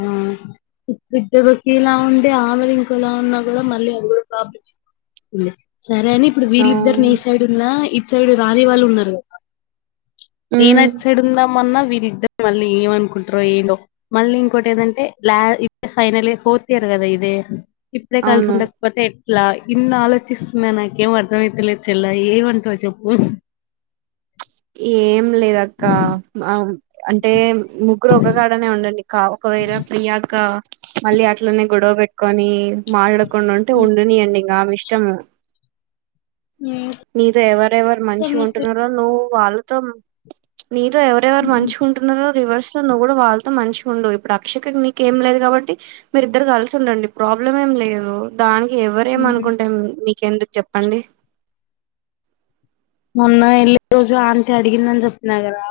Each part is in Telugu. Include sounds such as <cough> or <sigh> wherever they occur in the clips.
ఆ ఆద్దవకి ఇలా ఉంటే ఆమెది ఇంకో ఎలా ఉన్నా కూడా మళ్ళీ అది కూడా ప్రాబ్లం వస్తుంది సరే అని ఇప్పుడు అవును వీళ్ళిద్దరిని ఈ సైడ్ ఉన్నా ఇట్ సైడ్ రాని వాళ్ళు ఉన్నారు నేన హ్మ్. అట్ సైడ్ వుందామన్న వీరిద్దరర్ మళ్ళీ ఏమన్ కు ్రో ఏందో మళ్ళీ ఇంకోటి ఏదంటే లా ఇ ఫైనల్ ఇయర్ ఫోర్త్ ఇయర్ కదా ఇదే ఇప్పుడే కలిసి అవును. ఉండకపోతే ఎట్లా ఇన్నా ఆలోచిస్తున్నా నాకేం అర్థమైతేలేద్ చెల్లాయి ఏమంటవ్ చెప్పు ఏం లేదక్క. ఆహ్, అంటే ముగ్గురు ఒకగాడనే ఉండండి కా ఒకవేళ ప్రియాంక మళ్ళీ అట్లనే గొడవ పెట్ కని మాళ్ కొం ఉంటే ఉండునియంండి ఇంకా ఆమె ఇష్టము నీతో ఎవరెవరు మంచి ఉంటున్నారో నువ్ వాల్ తోనా నీతో ఎవరెవరు మంచుకుంటున్నారో రివర్స్ ఉన్నా కూడా వాళ్ళతో మంచిగా ఉండు ఇప్పుడు అక్ష నీకేం లేదు కాబట్టి మీరి ఇద్దరు కలిసి ఉండండి ప్రాబ్లం ఏం లేదు దాని ఎవరేమ అనుకుంటా మీ మి ఎందుకు చెప్పండి మొన్న వెళ్ళ రోజు ఆంటీ అడిగిందని చెప్పినా కదా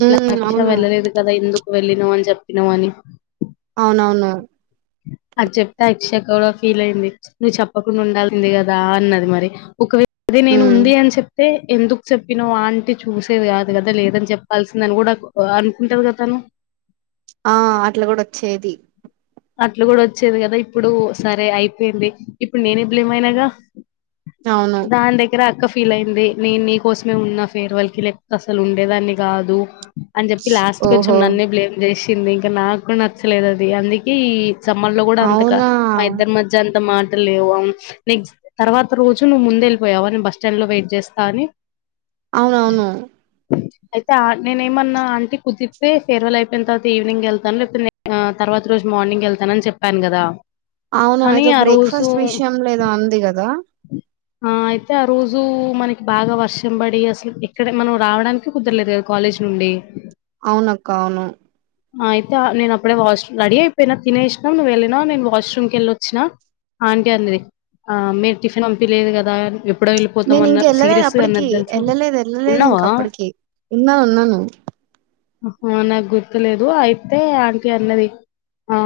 ఇట్లా హ్మ్. అక్ష అవును. వెళ్ళలేదు కదా ఎందుకు వెళ్ళినామని చెప్పినామని అవునవును అది చెప్తే అక్షక్క ఫీల్ అయింది నువ్వు చెప్పకుండా ఉండాల్సింది. కదా అన్నది మరి ఒకవేళ అది నేను హ్మ్. ఉంది అని చెప్తే ఎందుకు చెప్పినో ఆంటి చూసేది కాదు కదా లేదని చెప్పాల్సింద అని కూడా అనుకుంటారు కదా తను. ఆ అట్లా కూడా వచ్చేది. అట్లు కూడా వచ్చేది కదా ఇప్పుడు సరే అయిపోయింది. ఇప్పుడు నేనే బ్లేమ్ ఆయనగా అవును దాని దగ్గర అక్క ఫో ఫీల్ అయింది, నేను నీ కోసమే ఉన్నా ఫేర్ వాల్ కి పోతే అసలు ఉండేదాన్ని కాదు. అని చెప్పి లాస్ట్ కొంచెం ఓహో నన్నే బ్లేమ్ చేసి వచ్చింది ఇంకా నాకు నచ్చలేదు అది అందుక ఈ సమ్మర్ ల్లో కూడా అంతక అవునా మా ఇద్దరి మధ్య అంత మాట లేవు నెక్స్ట్ తర్వాత రోజు నువ్వు ముంద వెళ్ళిపోయావా, బస్ స్టాండ్ లో వెయిట్ చేస్తా అని. అవునవును అయితే నేనేమన్నా ఆంటీ కుదితే ఫేర్వెల్ అయిపోయిన తర్వాత ఈవినింగ్ వెళ్తాను. లేకపోతే తర్వాత ఈరోజు మార్నింగ్ వెళ్తానని చెప్పాను కదా. అవును కానీ ఏదో ఆ బ్రేక్ఫాస్ట్ రోజు విషయం లో ఏదో అంది కదా. ఆ అయితే ఆ రోజు మనకి బాగా వర్షం పడి అసలు ఎక్కడ మనం రావడానికి కుదరలేదు, కదా కాలేజీ నుండి. అవును అక్క అవును అయితే నేను అప్పుడే వాష్రూమ్ రెడీ అయిపోయినా తినేసినా నువ్వు వెళ్ళిన నేను వాష్రూమ్ కి వెళ్ళి వచ్చినా, ఆంటీ అన్నది ఆ మీరు టిఫిన్ పంపిలేదు కదా చే నేను ఇంక ఎళ్ళలేదు, అప్పటికి వెళ్ళలేదు వెళ్ళలేదు ఇంక ఉన్నావా అప్పటికి ఉన్నా ఉన్నాను. హు నాకు గుర్తులేదు అయితే ఆంటి అన్నది. ఆ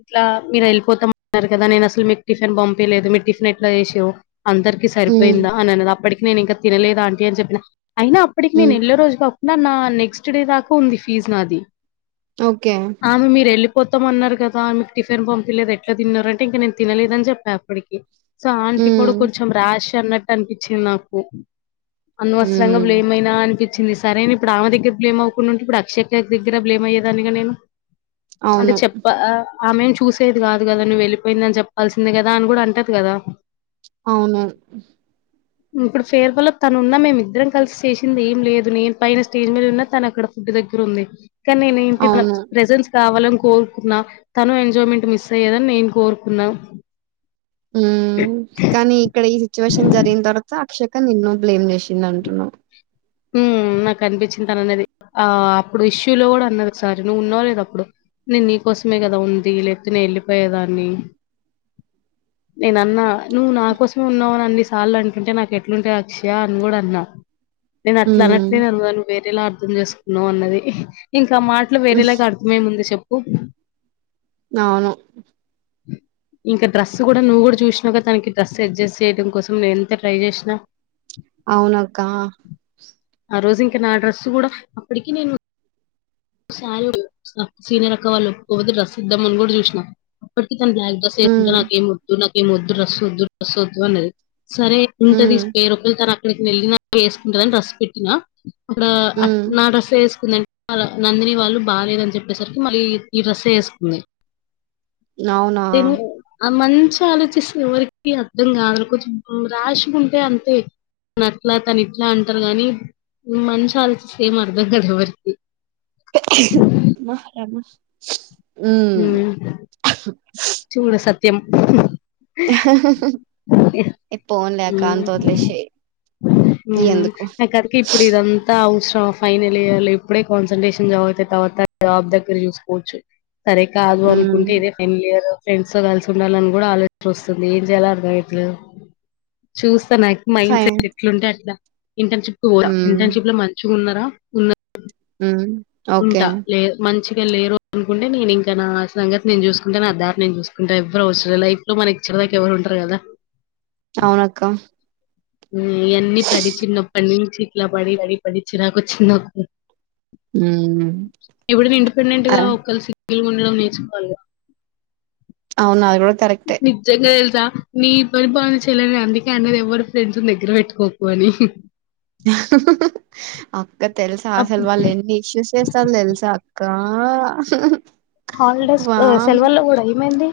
ఇట్లా మీరు వెళ్ళిపోతాం అన్నారు కదా నేను అస్సలు మీకు టిఫిన్ పంపిలేదు. మీ టిఫిన్ ఎట్లా చేసి దో అందరికి ఉమ్ సరిపోయిందా. అని అన్నది అప్పటికి నేను ఇంకా తినలేదు ఆంటి అని చెప్పిన అయినా అప్పటికి నేను ఉమ్ ఎల్లే రోజు కా నా నా నెక్స్ట్ డే దాకా ఉంది ఫీజ్ నాది ఓకే ఆమె మీరు ఎళ్లి వత్తం అన్నారు కదా మీకు టిఫిన్ పంపిలేదు. ఎట్లా తిన్నారు అంటే ఇంక నేను తినలేదని చెప్పా అప్పటికి ఉమ్ కూడు కొంచెం రాష్ అన్నట్టు అనిపించింది నాకు అనవసరంగా ఉమ్ బ్లేమ్ అయినా అనిపిత్ వచ్చంది సరే ఇప్పుడు ఆమె దగ్గర బ్లేమ్ అవుకొని ఉంటే ఇప్పుడు అక్షయ దగ్గర బ్లేమ్ అయ్యేదాన్నిగా నేను. అంటే అవును చెప్పా ఆమెను చూసేది కాదు కదా నువ్వు వెళ్ళిపోయిందని చెప్పాల్సిందే కదా అని కూడా అంటది కదా. అవును ఇప్పుడు ఫేర్వల్ లో తను ఉన్నా మేమిద్దరం కలిసి చేసింది ఏం లేదు. నేను పైన స్టేజ్ మీద ఉన్నా తను అక్కడ ఫుడ్ దగ్గర ఉంది. కానీ నేను ఏంటి అవును ప్రెజెన్స్ కావాలని కోరుకున్నా తను ఎంజాయ్మెంట్ మిస్ అయ్యేదని నేను కోరుకున్నా ఉ కానీ ఇక్కడ ఈ సిచ్యువేషన్ జరిగిన తర్వాత అక్షక నిన్ను బ్లేమ్ చేసింది అంటున్నా ఉమ్ నాకు అనిపించింది తను అన్నది ఆ అప్పుడు ఇష్యూలో కూడా అన్నది సారి నువ్వు ఉన్నావు లేదా అప్పుడు నేను నీకోసమే కదా ఉంది లేకపోతే నే ఎళ్ళిపోయేదాన్ని నేనన్నా నువ్వు నా కోసమే ఉన్నావని అన్ని సార్లు అంటుంటే నాకు ఎట్లుంటది అక్షయ అని కూడా అన్నా నేను అట్ల ఉమ్ అనట్లేదు నువ్వు వేరేలా అర్థం చేసుకున్నావు అన్నది ఇ త మాటలు వేరేలాగా అర్థం ఏముంది చెపు కు అవును ఇంకా డ్రెస్ కూడా నువ్వు కూడా చూసినావు కదా తనకి డ్రస్ అడ్జస్ట్ చేయడం కోసం నీను ఎంత ట్రై చేసినా అవును కా ఆ రోజు ఇంకా నా డ్రెస్సు కూడా అప్పటికి నేను <inaudible> సీనియర్ అక్కవాళ్ళు ఒప్పుకోకపోతే డ్రెస్ ఇద్దామని కూడా చూసిన <inaudible> ఉమ్ సేపుంటదో నాకేమి గుర్తుండదు ఏమొద్దు డ్రెస్ వద్దు డ్రెస్ వద్దు అన్నది సరే ఉమ్ ఉంటదిస్ ఏరోక్కలు తన అక్కకి నెల్న వేసుకుంటని రసి పెట్టినా అక్కడ అట్ ఉమ్ నా డసుసుకుందండి అలో నందిని వాళ్ళు బాగాలేదని చెప్పేసరికి మళ్ళీ ఈ డస్స వేస్తుంది అవునా తను అమన్ మనిషి ఆలోచిస్త ఎవరికి అర్థం కాదరు కొెం రాష్ ఉంటే అంతే తన అట్లా తను ఇట్లా అంటారు కాగానీ మనిష ఆలోచిస్త ఏం అర్థం కాదు ఎవరికి మహ రామ ఉమ్ చూడ సత్యం ఇ పోన్ లే కా తోదిలేే ఈ ఉమ్, ఎందుకో నాకు అదికే ఇప్పుడు ఇదంతా అవసరం ఫైనల్ ఇయర్ లో ఇప్పుడే కాన్సన్ంట్రేషన్ జాతే తర్వాత జాబ్ దగ్గర చూసుకోవచ్చు సరే కాదు ఉమ్ అనుకుంటే ఇదే ఫైన్ ఇయర్ ఫ్రెండ్స్ తో కలిసి ఉండాలని కూడా ఆలోచన వస్తుంది ఏం చెయాలరు అర్థం కావడం లేదు చూస్త స నాకు మైండ్ ఫైన్ సెట్ ఎట్లుంటే అట్లా ఇంటర్న్షిప్ కు కూడా ఉమ్ ఇంటర్న్షిప్ లో మంచి ఉన్నారా ఉన్న ఉమ్ ఓకే ఉంటా లేదు మంచి ఇం లేరు అనుకుంటే నేను ఇంకా నా సంగతి నేను చూసుకుంటే నా దారి నేను చూసుకుంటా ఎవ్వరు అవసర లైఫ లో మనకి ఇచ్చిన దాకా ఎవరు ఉంటారు కదా అవునక్క ఎన్ని పడి చిన్నప్పని చీట్లా పడి పడి పడిచ్చినకు చిరాకు ఉమ్ ఎప్పుడునా ఇండిపెండెంట్ గా ఒక కలిసి సింగిల్ గా ఉండడం నేర్చుకోవాలి కదా అవునా అది కూడా కరెక్టే నిజంగా ఎ నీ పరిపాలన చేయలేని అందుకే అన్నది ఎవరి ఫ్రెండ్స్ దగ్గర పెట్టుకోకు అని హహహహా ఆ అక్క తెలుసా అప్ అసలు వాళ్ళు ఎన్ని ఇష్యూస్ చేస్తారు తెలుసా అక్క ఆ హాలిడేస్ సెలవల్లో కూడా ఏమైంది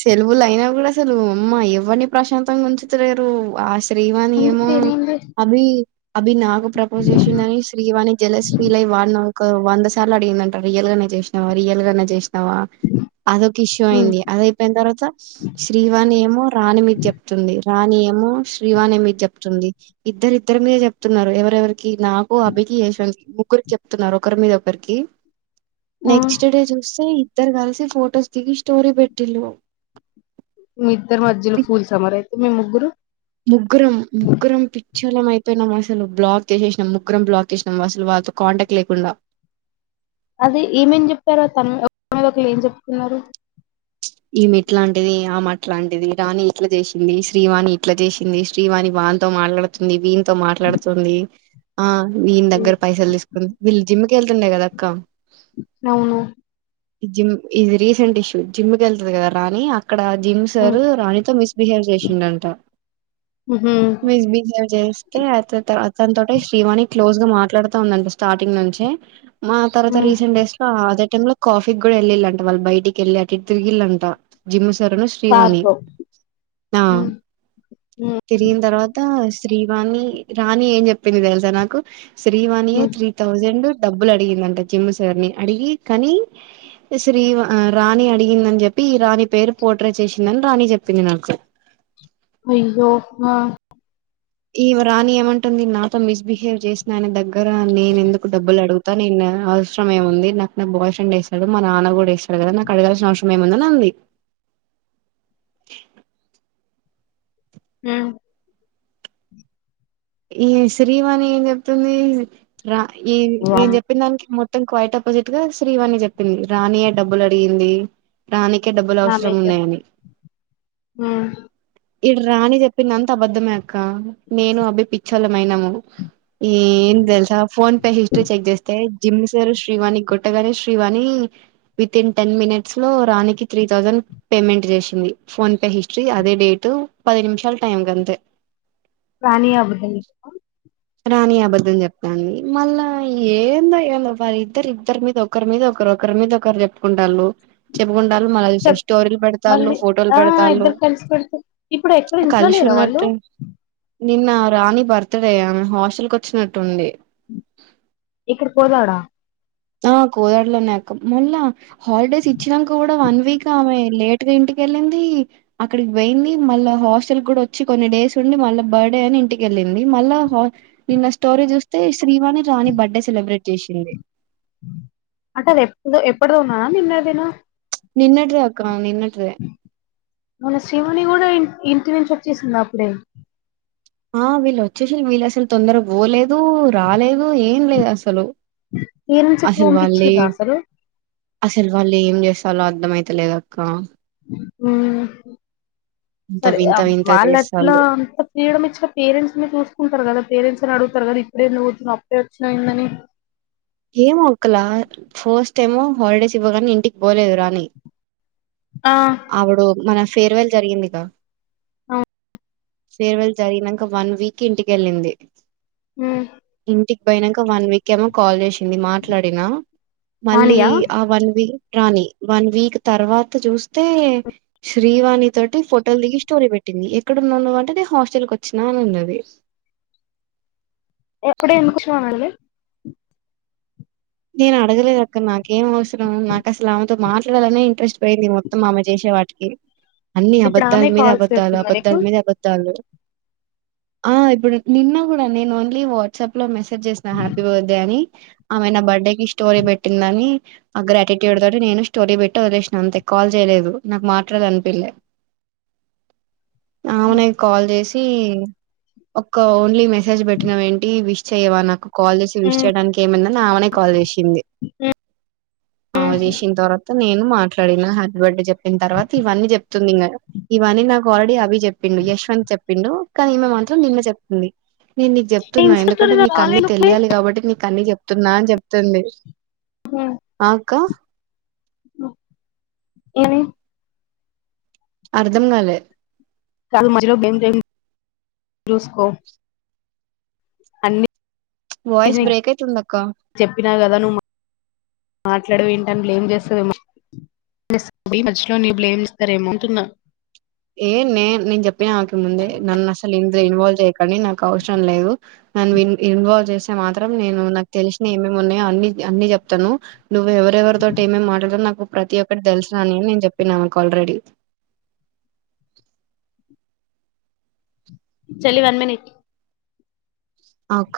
సెల్బుల అయినా కూడా అసలు అమ్మా ఎవరిని ప్రశాంతంగా ఉంచుతలేరు ఆ శ్రీవాణి ఎందుకు ఏమో ఏమైంది? అభి అభి నాకు ప్రపోజ్ చేసిందని శ్రీవాణి జలస్ ఫీల్ అయి వాడిన ఒక వంద సార్లు అడిగిందంట రియల్ గానే చేసినా రియల్ గానే చేసిన వా అదక ఇష్యూ హ్మ్. అయింది అద న తర్వాత శ్రీవాణి ఏమో రాణి మీద చెప్తుంది రాణి ఏమో శ్రీవాణి ఏమో ఇది చెప్తుంది ఇద్దరిద్దరి మీదే చెప్తున్నారు ఎవరెవరి నాకు అభికి యశ్వంత్ కి ఒకరు చెప్తున్నారు ఒకరి మీద ఒకరికి ఆ! నెక్స్ట్ డే చూస్తే ఇద్దరు గల్సి ఫోటోజ్ దిగి స్టోరి బెట్ టిల్లు మీ ఇద్దరు మధ్యలో ఫూల్స్ మారా అయితే మేము ముగ్గురు ముగ్గురం ఉక్షలం అయిపోయిం అసలు బ్లాక్ చేసేసినాం ముగ్గురం బ్లాక్ చేసినాం అసలు వాారితో కాంటాక్ట్ లేకుండా అది ఏమేం చెప్పారో తను మీద ఒకళ ఏం చెప్తున్నారు ఈ మీట్లాంటిది ఆమె మట్లాంటిది రాణి ఇట్లా చేసింది శ్రీవాణి ఇట్లా చేసింది శ్రీవాణి వానీతో మాట్లాడుతుంది వీనీతో తో మాట్లాడుతుంది ఆ వీని హ్మ్. దగ్గర పైసలు తీసుకుంది వీళ్ళు జిమ్ కేళ్తుండే కదాక్కా అవును. జిమ్ ఇది రీసెంట్ ఇష్యూ జిమ్ వెళ్తుది కదా రాణి అక్కడ జిమ్ సర్ హ్మ్. రాణితో మిస్బిహేవ్ చేసిండంట హుహు. మిస్బిహేవ్ చేస్తే దా తట ఈ శ్రీవాణి క్లోజ్ గా మాట్లాడుతా ఉందంటా స్టార్టింగ్ నుంచి మా తర్వాత హ్మ్. రీసెంట్ డేస్ లో ఆ ై లో కాఫీకి కూడా వెళ్ళంట వాళ్ళ బయటికి వెళ్ళి తిరిగిలంట జిమ్ సార్ శ్రీవాణి సార్‌తో. హ్మ్. హ్మ్. తిరిగిన తర్వాత శ్రీవాణి రాణి ఏం చెప్పింది తెలుసా నాకు త్రీ వన్ ఇయర్ హ్మ్. త్రీ థౌజండ్ డబ్బులు అడిగిందంట జిమ్ము సర్ని అడిగి కానీ శ్రీవ రాణి ఆడ్ ందని చెప్పి ఈ రాణి పేరు పోట్రే చేసిందని రాణి చెప్పింది నాకు అయ్యో హా ఈ రాని ఏమంటుంది నాతో మిస్బిహేవ్ చేసినానే దగ్గ నేను ఎందుకు డబ్బులు అడు నిన్న అవసరం ఏముంది నాకు నా బాయ్ ఫ్రెండ్ వేస్తాడు మా నాన్న కూడా వేస్తాడు కదా నాకు అడగాల్సిన అవసరం ఏముందని అంది మ్ ఈ శ్రీవాణి ఏం చెప్తుంది... రా ఈ నేను వామ్మో చెప్పిన దానికి మొత్తం క్వైట్ అపోజిట్ గా శ్రీవాణి చెప్పింది రాణీయె డబ్బులు అడిగిందీ రాణికె డబ్బులు నాన్ అవసరం వెజ్ ఉన్నాయని హ్మ్ ఇడు రాణి చెప్పింది అంత అబద్దమే అక్క నేను అభి పిచ్చోలమైనము ఏం తెలుసా ఫోన్ పే హిస్ట్రీ చెక్ చేస్తే జిమ్ సార్ శ్రీవాణి కొట్టగానే శ్రీవాణి వితిన్ టెన్ మినిట్స్ లో రాణికి త్రీ థౌజండ్ పేమెంట్ చేసింది ఫోన్ పే హిస్టరీ అదే డేటు పది నిమిషాల టైం కంతే రాని అబద్ధం రాని అబద్ధం చెప్తాంంది మళ్ళా ఏందో ఎమొ వాళ్ళ ఇద్దరు ఇద్దరి మీద ఒకరి మీద ఒకరు ఒకరి మీద ఒకరు చెప్పుకుంటళ్ళు చెప్పుకుంట.... చెప్పుకుంటారు ఉ మళ చెప్ స్టోరీలు పెడతారు మళ్ళీ ఫోటోలు ఆ పెడతారు ఇద్దరు కలిసి పెడితే ఇప్పుడు ఎక్కడ ఇంట్లో కలిసి లేరా వాళ్ళు ఉన్నట్టు నిన్న రాణి బర్త్ డే య.,.. హాస్టల్ కి వచ్చినట్టుంది ఇక్కడ పోదాడా... ఆ..... కోదాడ లోనే అక్కడ, మళా... మల్ల హాలిడేస్ ఇచ్చినాక కూడా వన్ వీక్ ఆమె లేట్ గా ఇంటికి వెళ్ళింది అక్కడికి పోయింది మళ్ళా హాస్టల్ కూడా వచ్చి కొన్ని డేస్ ఉండి మళ్ళా బర్త్డే అని ఇంటికెళ్ళింది మళ్ళా నిన్న స్టోరీ చూస్తే శ్రీవాణి జానీ బర్త్డే సెలబ్రేట్ చేసింది అంటే అది ఎప్ప ఎప్పటిదో ఉన్నదా నిన్నటిదేనా నిన్నటిదె అక్క నిన్నటి దే మన శ్రీవాణి కూడా ఇంటి నుంచి వచ్చేసిందా అప్పుడే ఆ వీళ్ళు వచ్చేషిన్ వీళ్ళు అసలు తొందరగా పోలేదు రాలేదు అ ఏం లేదు అసలు పేరెంట్స్ ఎట్లా అసలు వాళ్ళే పంపించిర్రా అసలు అసలు వాళ్ళు ఏం చేస్తారోఅర్ధం అయితలేదక్క హమ్ ఇంత సరే వింత వింత వాళ్ అట్లా చేస్తాళ్ళు అంత ఫ్రీడం ఇచ్ పేరెంట్స్ని చూసుకుంటారు కదా పేరెంట్స్ని అడుగుతారు కదా ఇప్పుడ ఎందుకూ అప్పుడే ఎందుకు వచ్చినవాని ఏమో ఒకలా ఫస్ట్ టైమ్ హాలిడేస్ ఇవ్వగానే ఇంటికి పోలేదు రాని ఆ అవిడో మన ఫేర్వెల్ జరిగిందిగా అవ్ ఫేర్వెల్ జరిగినంక వన్ వీక్కి ఇంటికెళ్ళింది హమ్ ఇంటికి పోయినంక వన్ వీక్కి ఏమో కాల్ చేసి కింది మాట్లాడినా మళ్ళీ వానియా ఆ వన్ వీక్ రాని వన్ వీక్ తర్వాత చూస్తే శ్రీవాణి తోటి ఫోటోలు దిగి స్టోరీ పెట్టింది ఎక్కడన్నాండ అంటే నే హాస్టల్ క వచ్చినా అని ఉన్నది అప్పుడే ఎందుకు వచ్చినావ్ అనాలి నేను అడగలేదు అక్కడ నాకేం అవసరం నాకు అసలు ఆమెతో మాట్లాడాలనే ఇంట్రెస్ట్ పోయింది మొత్తం ఆమె చేసే వాటికి అన్ని ఇప్పుడు అబద్ద్దాల ఆమె మీద కాల్స్ అబద్ద్దాలు చేస్తుందా నీకు అబద్దాల మీద అబద్ద్దాలు ఆ ఇప్పుడు నిన్న గూడా నేను ఓన్లీ వాట్సాప్ లో మెస్ సెజ్ చేసినా హ్యాపీ బర్త్డే అని ఆమె నా బడ్ ర్త్డే స్టోరీ పెట్టిందని ఆ గ్రాటిట్యూడ్ తోటి నేను స్టోరీ పెట్టి వదిలేసిన అంతే కాల్ చేయలేదు నాకు మాట్లాడాల అనిపిలే మ్మ్ అవునై కాల్ చేసి తీ ఒక ఓన్లీ మెసేజ్ పెట్టినవ్ ఏంటి విష్ చెయ్యవా నాకు కాల్ చేసి విష్ చేయడానికి ఏమైంద ఆమె కాల్ చేషింది ఆ మ్మ్ చేషిన తర్వాత నేను మాట్లాడిన హ్యాపీ బర్త్డే చెప్పి దని తర్వాత ఇవన్నీ చెప్తుంది ఇంగ ఇవన్నీ నాకు గడీ హ్యాపీ చెప్పిం య్వంత్ చెప్ప చెప్పిండు కానీమె మాత్రమే నిన్న చెప్తుంది నేను నీకు చెప్తున్నా ఇన్స్టా ఎందుకంటే స్టోరీలో నీకు అన్నీ రాలేదు పోయ్ తెలియాలి కాబట్టి నీ అన్ని చెపుతున్నాను నా జబ్ తండి ఆక్క ఏవి అర్ధం కాలేదు క మ బెజూస్కో వాయిస్ అన్నిీ బ్రేక్ అయితుంది అక్క చెప్పినా కదా నువవు మాట్లాడ ఏంట అని బ్లేమ్ చేస్తదేమో మధ్యలో న బ్లేమ్ ఇస్తార ఏమోతుున్నా ఏ నే నేను చెప్పిన ఆక ముందే నన్ను అసలు ఇంటి ఇన్వల్యి చేయుకు కానీ నాకు అవసరం లేదు నున్ ఇన్వాల్వ్ చేస్తే మాత్రం నేను నాకు తెలిసిన ఏమేమి ఉన్నాయో అన్ని అన్ని చెప్తాను నువ్వువెవ తో ఏేమి మాడలేాలరు నాకు ప్రతి ఒక్కటి తెలుసు రాని అని నేను చెప్పిన మాకు ఆల్రెడీ చెల్లి వన్ మనిట్ ఆ అక్క